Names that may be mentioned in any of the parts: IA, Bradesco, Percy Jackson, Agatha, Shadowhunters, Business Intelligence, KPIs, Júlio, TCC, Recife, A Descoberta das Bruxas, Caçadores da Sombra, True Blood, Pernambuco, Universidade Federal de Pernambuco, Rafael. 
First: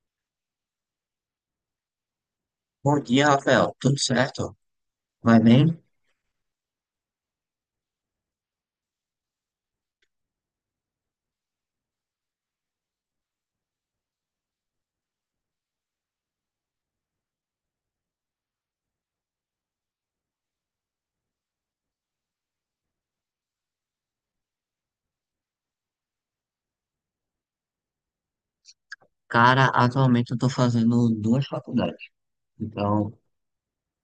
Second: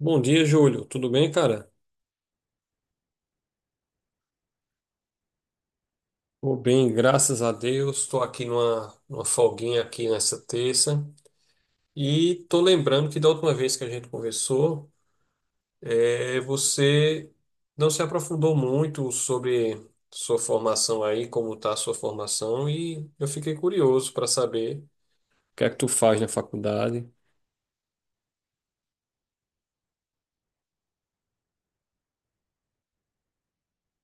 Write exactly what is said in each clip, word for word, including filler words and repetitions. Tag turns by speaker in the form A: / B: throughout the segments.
A: Bom dia, Júlio. Tudo bem, cara?
B: Bom dia, Rafael. Tudo certo? Vai bem?
A: Tô bem, graças a Deus. Estou aqui numa, numa folguinha aqui nessa terça. E tô lembrando que da última vez que a gente conversou, eh, você não se aprofundou muito sobre sua formação aí, como tá a sua formação, e eu fiquei curioso para saber o que é que tu faz na faculdade.
B: Cara, atualmente eu tô fazendo duas faculdades. Então,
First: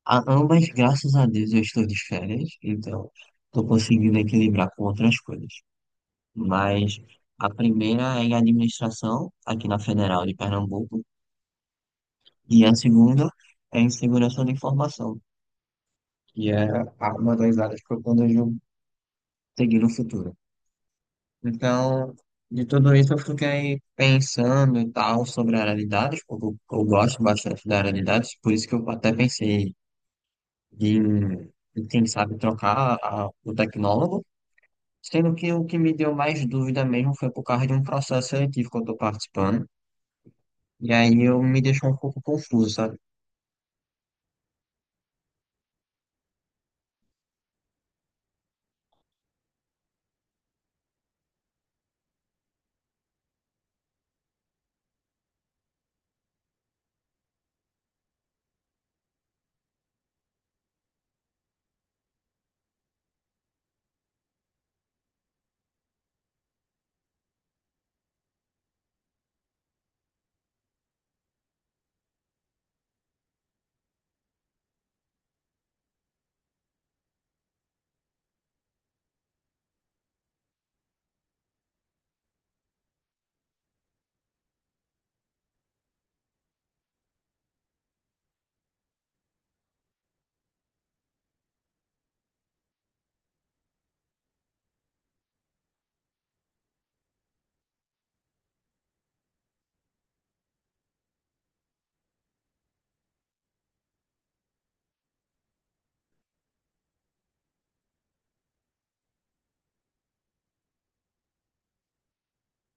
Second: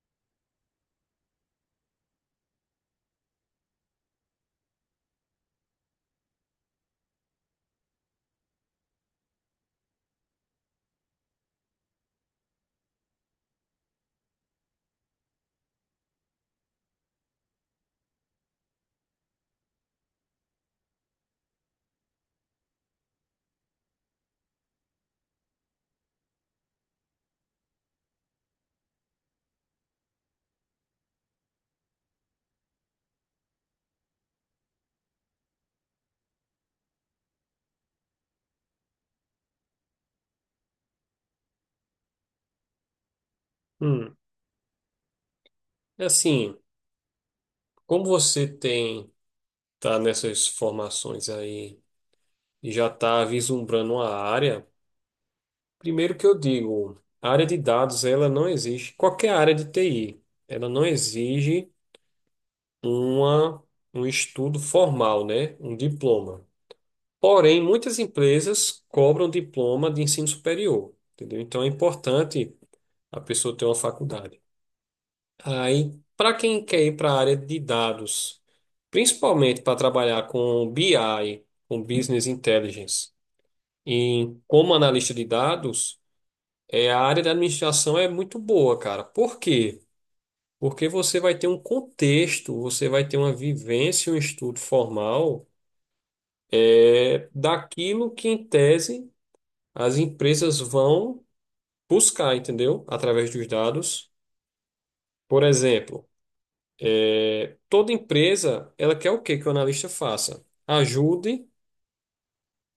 B: a- ambas, graças a Deus, eu estou de férias. Então, tô conseguindo equilibrar com outras coisas. Mas a primeira é em administração, aqui na Federal de Pernambuco. E a segunda é em segurança da informação, que é a- uma das áreas que eu planejo seguir no futuro. Então, de tudo isso eu fiquei pensando e tal sobre oralidades, porque eu, eu gosto bastante de oralidades, por isso que eu até pensei em, em, quem sabe, trocar a- o tecnólogo, sendo que o que me deu mais dúvida mesmo foi por causa de um processo seletivo que eu estou participando, e aí eu me deixou um pouco confuso, sabe?
A: Hum, é assim, como você tem tá nessas formações aí e já tá vislumbrando uma área, primeiro que eu digo, a área de dados, ela não exige, qualquer área de T I, ela não exige uma, um estudo formal, né? Um diploma. Porém, muitas empresas cobram diploma de ensino superior, entendeu? Então é importante a pessoa ter uma faculdade. Aí, para quem quer ir para a área de dados, principalmente para trabalhar com B I, com Business Intelligence, em como analista de dados, é, a área da administração é muito boa, cara. Por quê? Porque você vai ter um contexto, você vai ter uma vivência, um estudo formal é, daquilo que, em tese, as empresas vão buscar, entendeu? Através dos dados. Por exemplo, toda empresa, ela quer o quê que o analista faça? Ajude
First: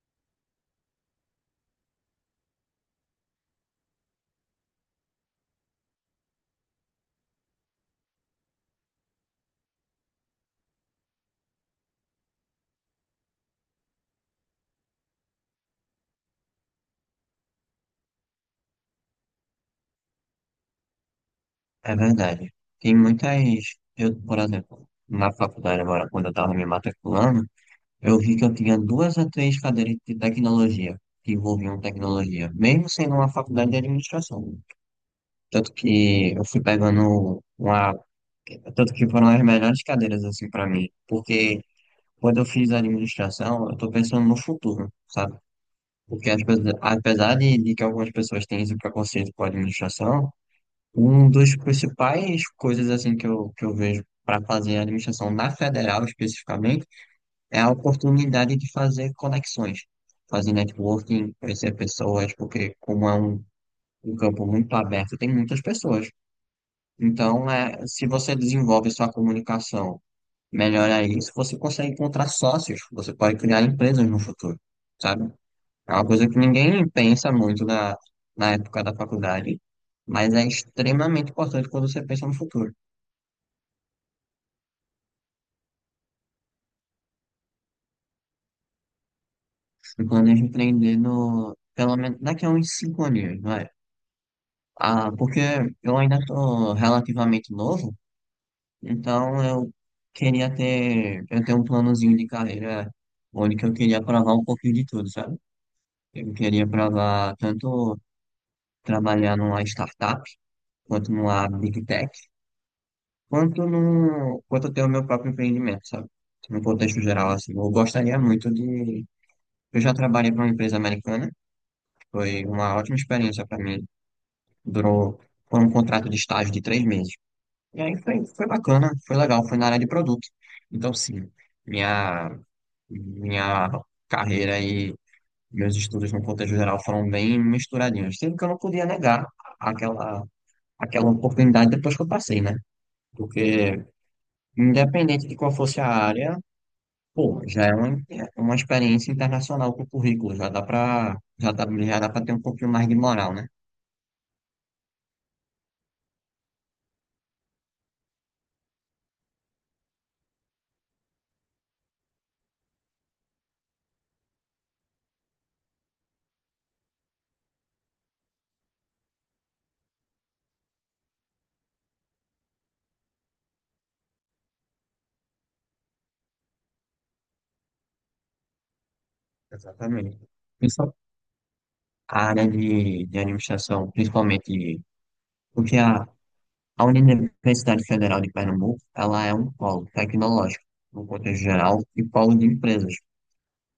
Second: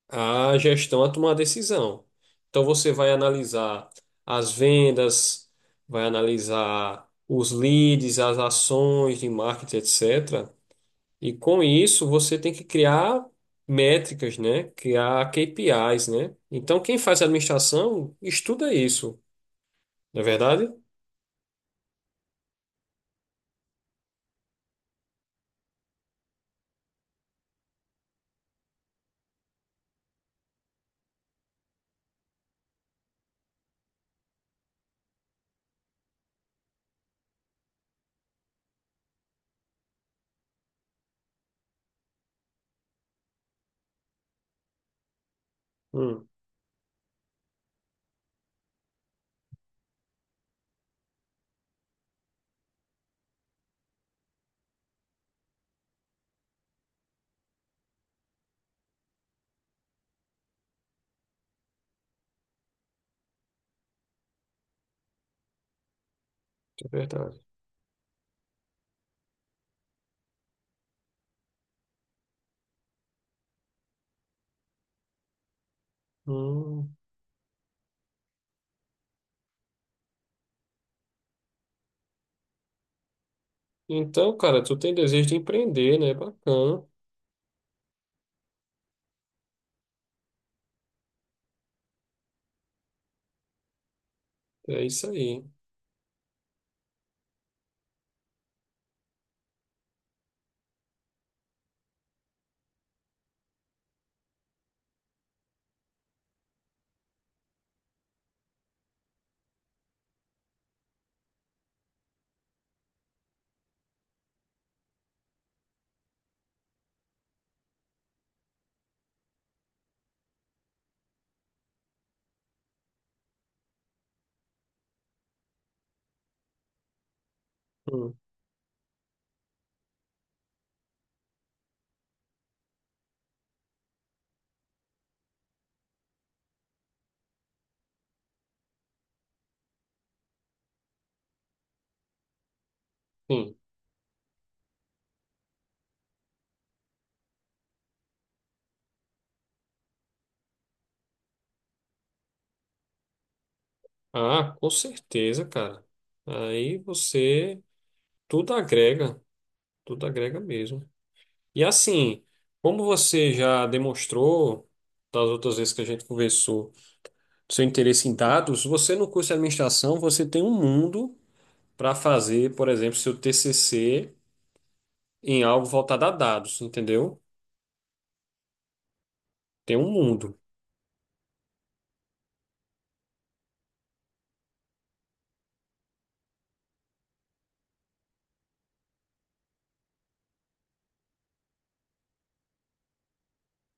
A: a gestão a tomar a decisão. Então você vai analisar as vendas, vai analisar os leads, as ações de marketing, etcétera. E com isso você tem que criar métricas, né? Criar K P Is, né? Então quem faz administração estuda isso, não é verdade?
B: É verdade. Tem muitas, eu, por exemplo, na faculdade agora, quando eu estava me matriculando, eu vi que eu tinha duas a três cadeiras de tecnologia, que envolviam tecnologia, mesmo sendo uma faculdade de administração. Tanto que eu fui pegando uma. Tanto que foram as melhores cadeiras, assim, para mim. Porque quando eu fiz administração, eu tô pensando no futuro, sabe?
A: Hum,
B: Porque as pessoas- apesar de, de que algumas pessoas têm esse preconceito com a administração, um dos principais coisas, assim, que eu, que eu vejo para fazer administração na federal, especificamente, é a oportunidade de fazer conexões, fazer networking, conhecer pessoas, porque como é um, um campo muito aberto, tem muitas pessoas.
A: é verdade.
B: Então, é, se você desenvolve sua comunicação, melhora isso, você consegue encontrar sócios, você pode criar empresas no futuro, sabe? É uma coisa que ninguém
A: Hum.
B: pensa muito na, na época da faculdade, mas é extremamente importante quando você pensa no futuro.
A: Então, cara, tu tem desejo de empreender, né? Bacana.
B: Eu planejo empreender no, pelo menos daqui a uns cinco anos, não.
A: É isso
B: Ah, porque
A: aí.
B: eu ainda tô relativamente novo, então eu queria ter, eu tenho um planozinho de carreira onde que eu queria provar um pouquinho de tudo, sabe? Eu queria provar tanto trabalhar numa startup, quanto numa big tech, quanto no, quanto ter o meu próprio empreendimento, sabe? No contexto geral, assim, eu gostaria muito de, eu já trabalhei para uma empresa americana, foi uma ótima experiência para mim, durou, foi um contrato de estágio de três meses. E aí
A: Hum,
B: foi, foi bacana, foi legal, foi na área de produto. Então, sim, minha, minha carreira e meus estudos no contexto geral foram bem misturadinhos. Sendo que eu não podia negar aquela, aquela oportunidade depois que eu passei, né? Porque,
A: sim.
B: independente de qual fosse a área, pô, já é uma, é uma experiência internacional com o currículo, já dá pra, já dá, já dá pra ter um pouquinho mais de moral, né?
A: Ah, com certeza, cara. Aí você tudo agrega, tudo agrega mesmo. E assim, como você já demonstrou das outras vezes que a gente conversou, seu interesse em dados, você no curso de administração, você tem um mundo para fazer, por exemplo, seu T C C em algo voltado a dados, entendeu? Tem um
B: Exatamente.
A: mundo.
B: Principal- A área de, de administração, principalmente, porque a, A Universidade Federal de Pernambuco, ela é um polo tecnológico, no contexto geral, e polo de empresas.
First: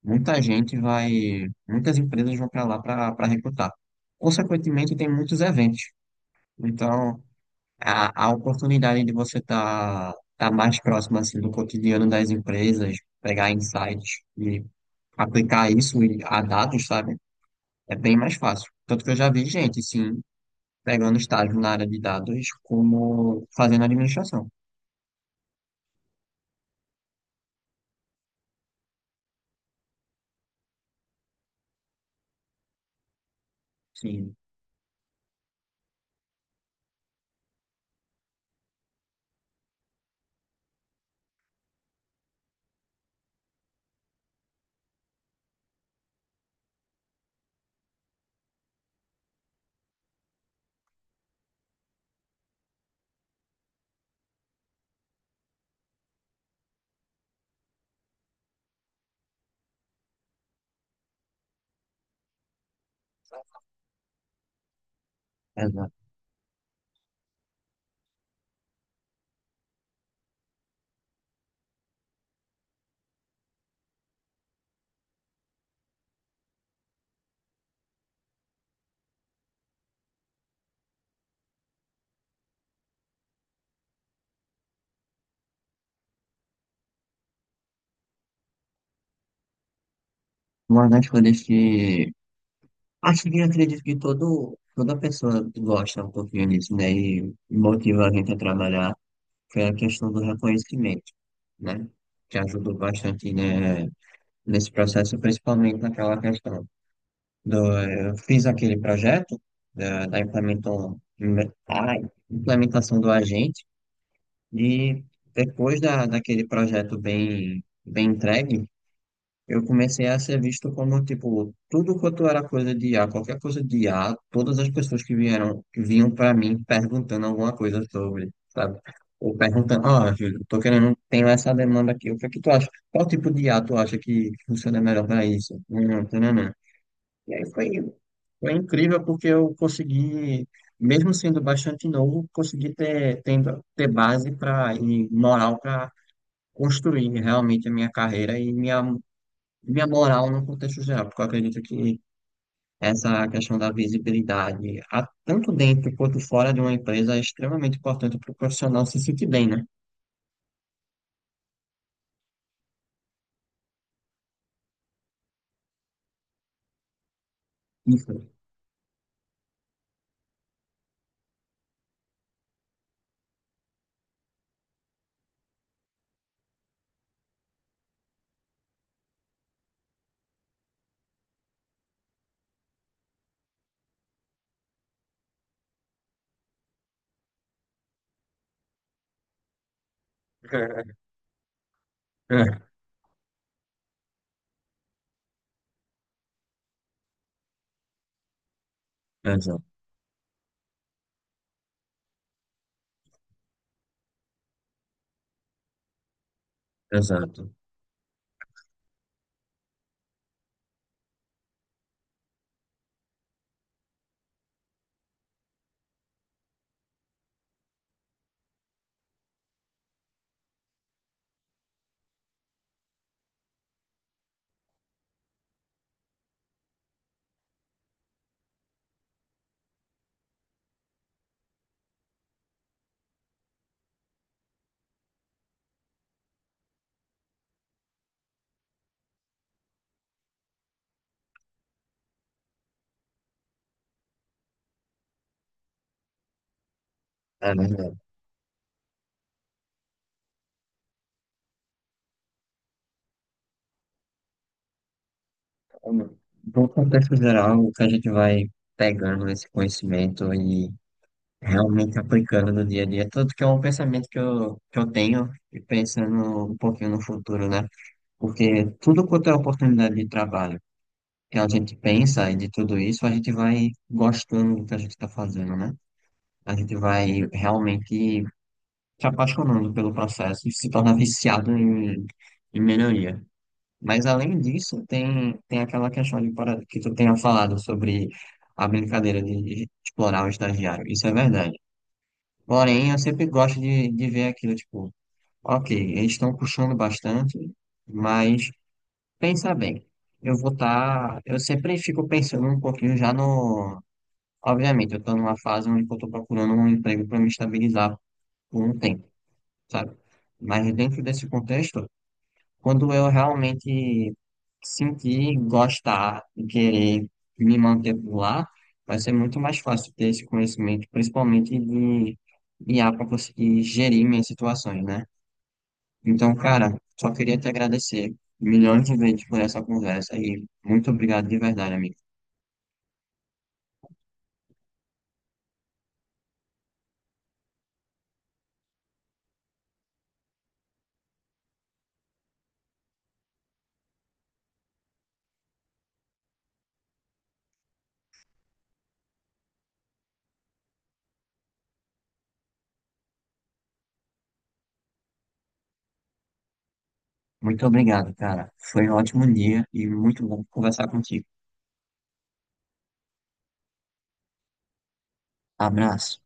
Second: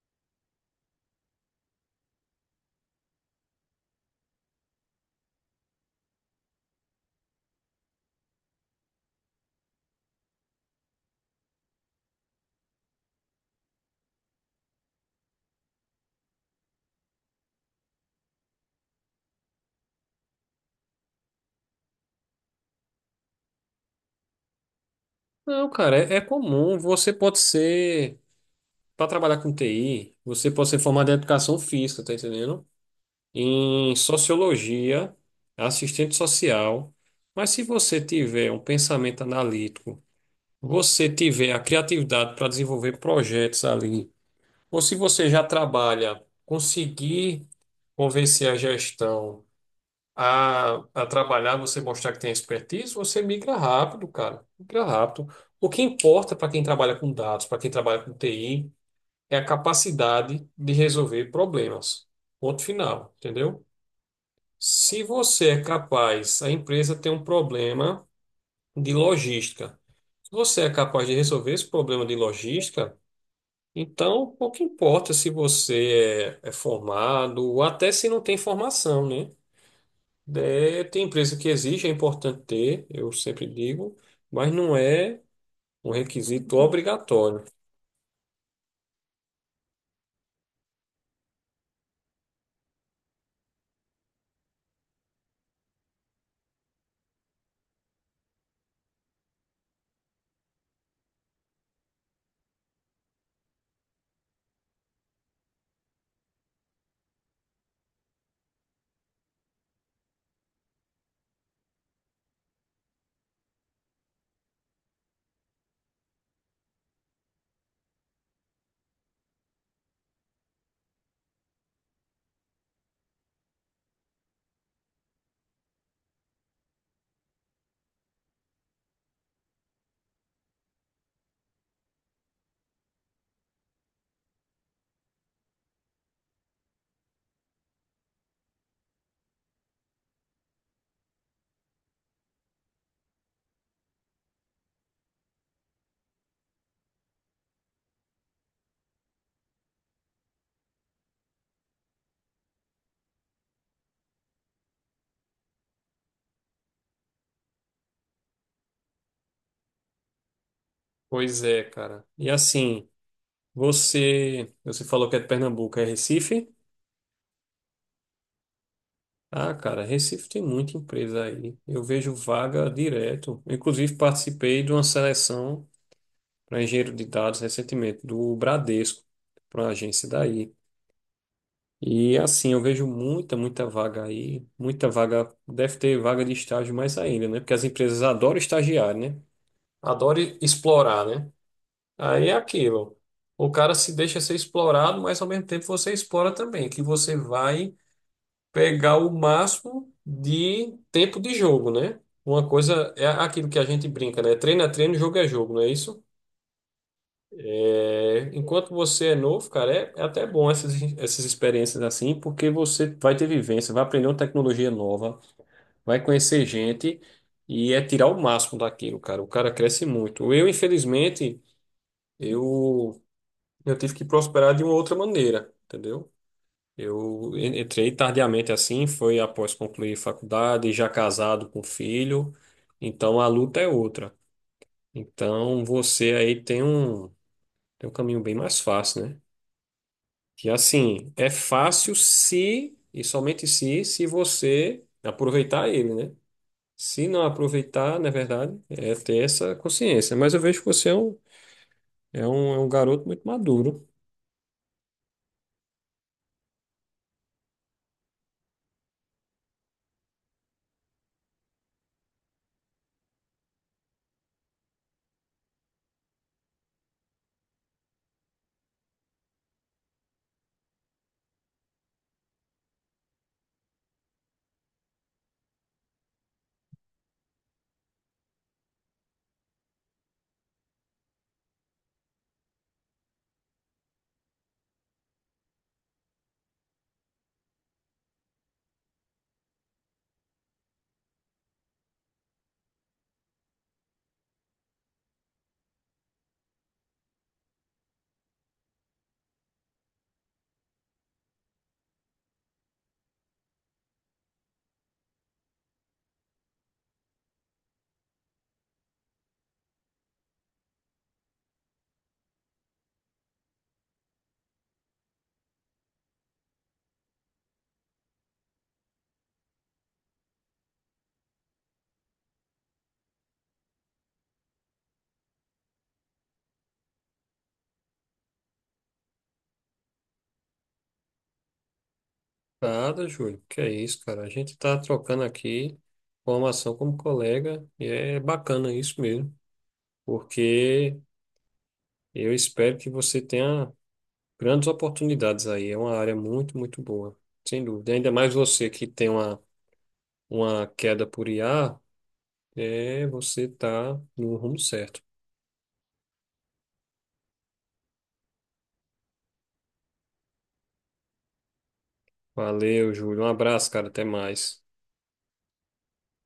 B: Muita gente vai, muitas empresas vão para lá para recrutar. Consequentemente, tem muitos eventos. Então, a, a oportunidade de você estar tá, tá mais próximo assim do cotidiano das empresas, pegar insights e aplicar isso e- a dados, sabe? É bem mais fácil. Tanto que eu já vi gente, sim, pegando estágio na área de dados como fazendo administração.
A: Não, cara, é, é comum. Você pode ser, para trabalhar com T I, você pode ser formado em educação física, tá entendendo? Em
B: Sim.
A: sociologia, assistente social, mas se você tiver um pensamento analítico, você tiver a criatividade para desenvolver projetos ali, ou se você já trabalha, conseguir convencer a gestão a, a trabalhar, você mostrar que tem expertise, você migra rápido, cara, migra rápido. O que importa para quem trabalha com dados, para quem trabalha com T I, é a capacidade de resolver problemas. Ponto final, entendeu? Se você é
B: Exato.
A: capaz, a empresa tem um problema de logística. Se você é capaz de resolver esse problema de logística, então pouco importa se você é, é formado ou até se não tem formação, né? É, tem empresa que exige, é importante ter, eu sempre digo, mas não é um requisito obrigatório.
B: Uma das coisas que acho que acredito que todo, toda pessoa gosta um pouquinho disso, né? E motiva a gente a trabalhar, foi a questão do reconhecimento, né? Que ajudou bastante, né, nesse processo, principalmente naquela questão do eu fiz aquele projeto da, da implementou- a implementação do agente e depois da, daquele projeto bem, bem entregue. Eu comecei a ser visto como, tipo, tudo quanto era coisa de I a qualquer coisa de I a todas as pessoas que vieram, que vinham para mim perguntando alguma coisa sobre, sabe? Ou perguntando, ah, Júlio, tô querendo, tenho essa demanda aqui, o que é que tu acha? Qual tipo de I a tu acha que funciona melhor para isso? Hum, tananã. E aí foi, foi incrível porque eu consegui, mesmo sendo bastante novo, consegui ter, tendo, ter base pra, e moral para construir realmente a minha carreira e minha minha moral no contexto geral, porque eu acredito que essa questão da visibilidade, a- tanto dentro quanto fora de uma empresa, é extremamente importante para o profissional se sentir bem, né?
A: Pois é, cara. E assim, você, você falou que é de Pernambuco, é Recife?
B: Isso.
A: Ah, cara, Recife tem muita empresa aí. Eu vejo vaga direto. Eu, inclusive, participei de uma seleção para engenheiro de dados recentemente, do Bradesco, para uma agência daí. E assim, eu vejo muita, muita vaga aí. Muita vaga, deve ter vaga de estágio mais ainda, né? Porque as empresas adoram estagiar, né? Adoram explorar, né? Aí é
B: É,
A: aquilo. O cara se deixa ser explorado, mas ao mesmo tempo você explora também, que você vai pegar o
B: exato,
A: máximo de tempo de jogo, né? Uma coisa é aquilo que a gente brinca, né? Treino é treino, jogo é jogo, não é isso?
B: exato.
A: É, enquanto você é novo, cara, é, é até bom essas, essas experiências assim, porque você vai ter vivência, vai aprender uma tecnologia nova, vai conhecer gente e é tirar o máximo daquilo, cara. O cara cresce muito. Eu, infelizmente, eu, eu tive que prosperar de uma outra maneira, entendeu? Eu en- entrei tardiamente assim, foi após concluir faculdade, já casado com filho, então a luta é outra. Então você aí tem um, tem um caminho bem mais fácil, né? Que assim, é fácil se, e somente se, se você aproveitar ele, né? Se não
B: É verdade.
A: aproveitar, na verdade, é ter essa consciência. Mas eu vejo que você é um, é um, é um garoto muito maduro.
B: Então, no contexto geral, o que a gente vai pegando esse conhecimento e realmente aplicando no dia a dia, tanto que é um pensamento que eu, que eu tenho, e pensando um pouquinho no futuro, né? Porque tudo quanto é oportunidade de trabalho, que a gente pensa e de tudo isso, a gente vai gostando do que a gente está fazendo, né? A gente vai realmente se apaixonando pelo processo e se torna viciado em, em melhoria. Mas além disso, tem, tem aquela questão de, para- que tu tenha falado sobre a brincadeira de explorar o estagiário. Isso é verdade. Porém, eu sempre gosto de, de ver aquilo, tipo, ok, eles estão puxando bastante, mas pensa bem. Eu vou estar. Eu sempre fico pensando um pouquinho já no, obviamente, eu estou numa fase onde eu estou procurando um emprego para me estabilizar por um tempo, sabe? Mas dentro desse contexto, quando eu realmente sentir, gostar e querer me manter por lá, vai ser muito mais fácil ter esse conhecimento, principalmente de I A para conseguir gerir minhas situações, né? Então, cara, só queria te agradecer milhões de vezes por essa conversa e muito obrigado de verdade, amigo.
A: Nada, Júlio. Que é isso, cara? A gente tá trocando aqui formação como colega e é bacana isso mesmo, porque eu espero que você tenha grandes oportunidades aí. É uma área muito, muito boa, sem dúvida. Ainda mais você que tem uma, uma queda por I A, é, você tá no rumo certo.
B: Muito obrigado, cara. Foi um ótimo dia e muito bom conversar contigo.
A: Valeu, Júlio. Um abraço, cara. Até mais.
B: Abraço.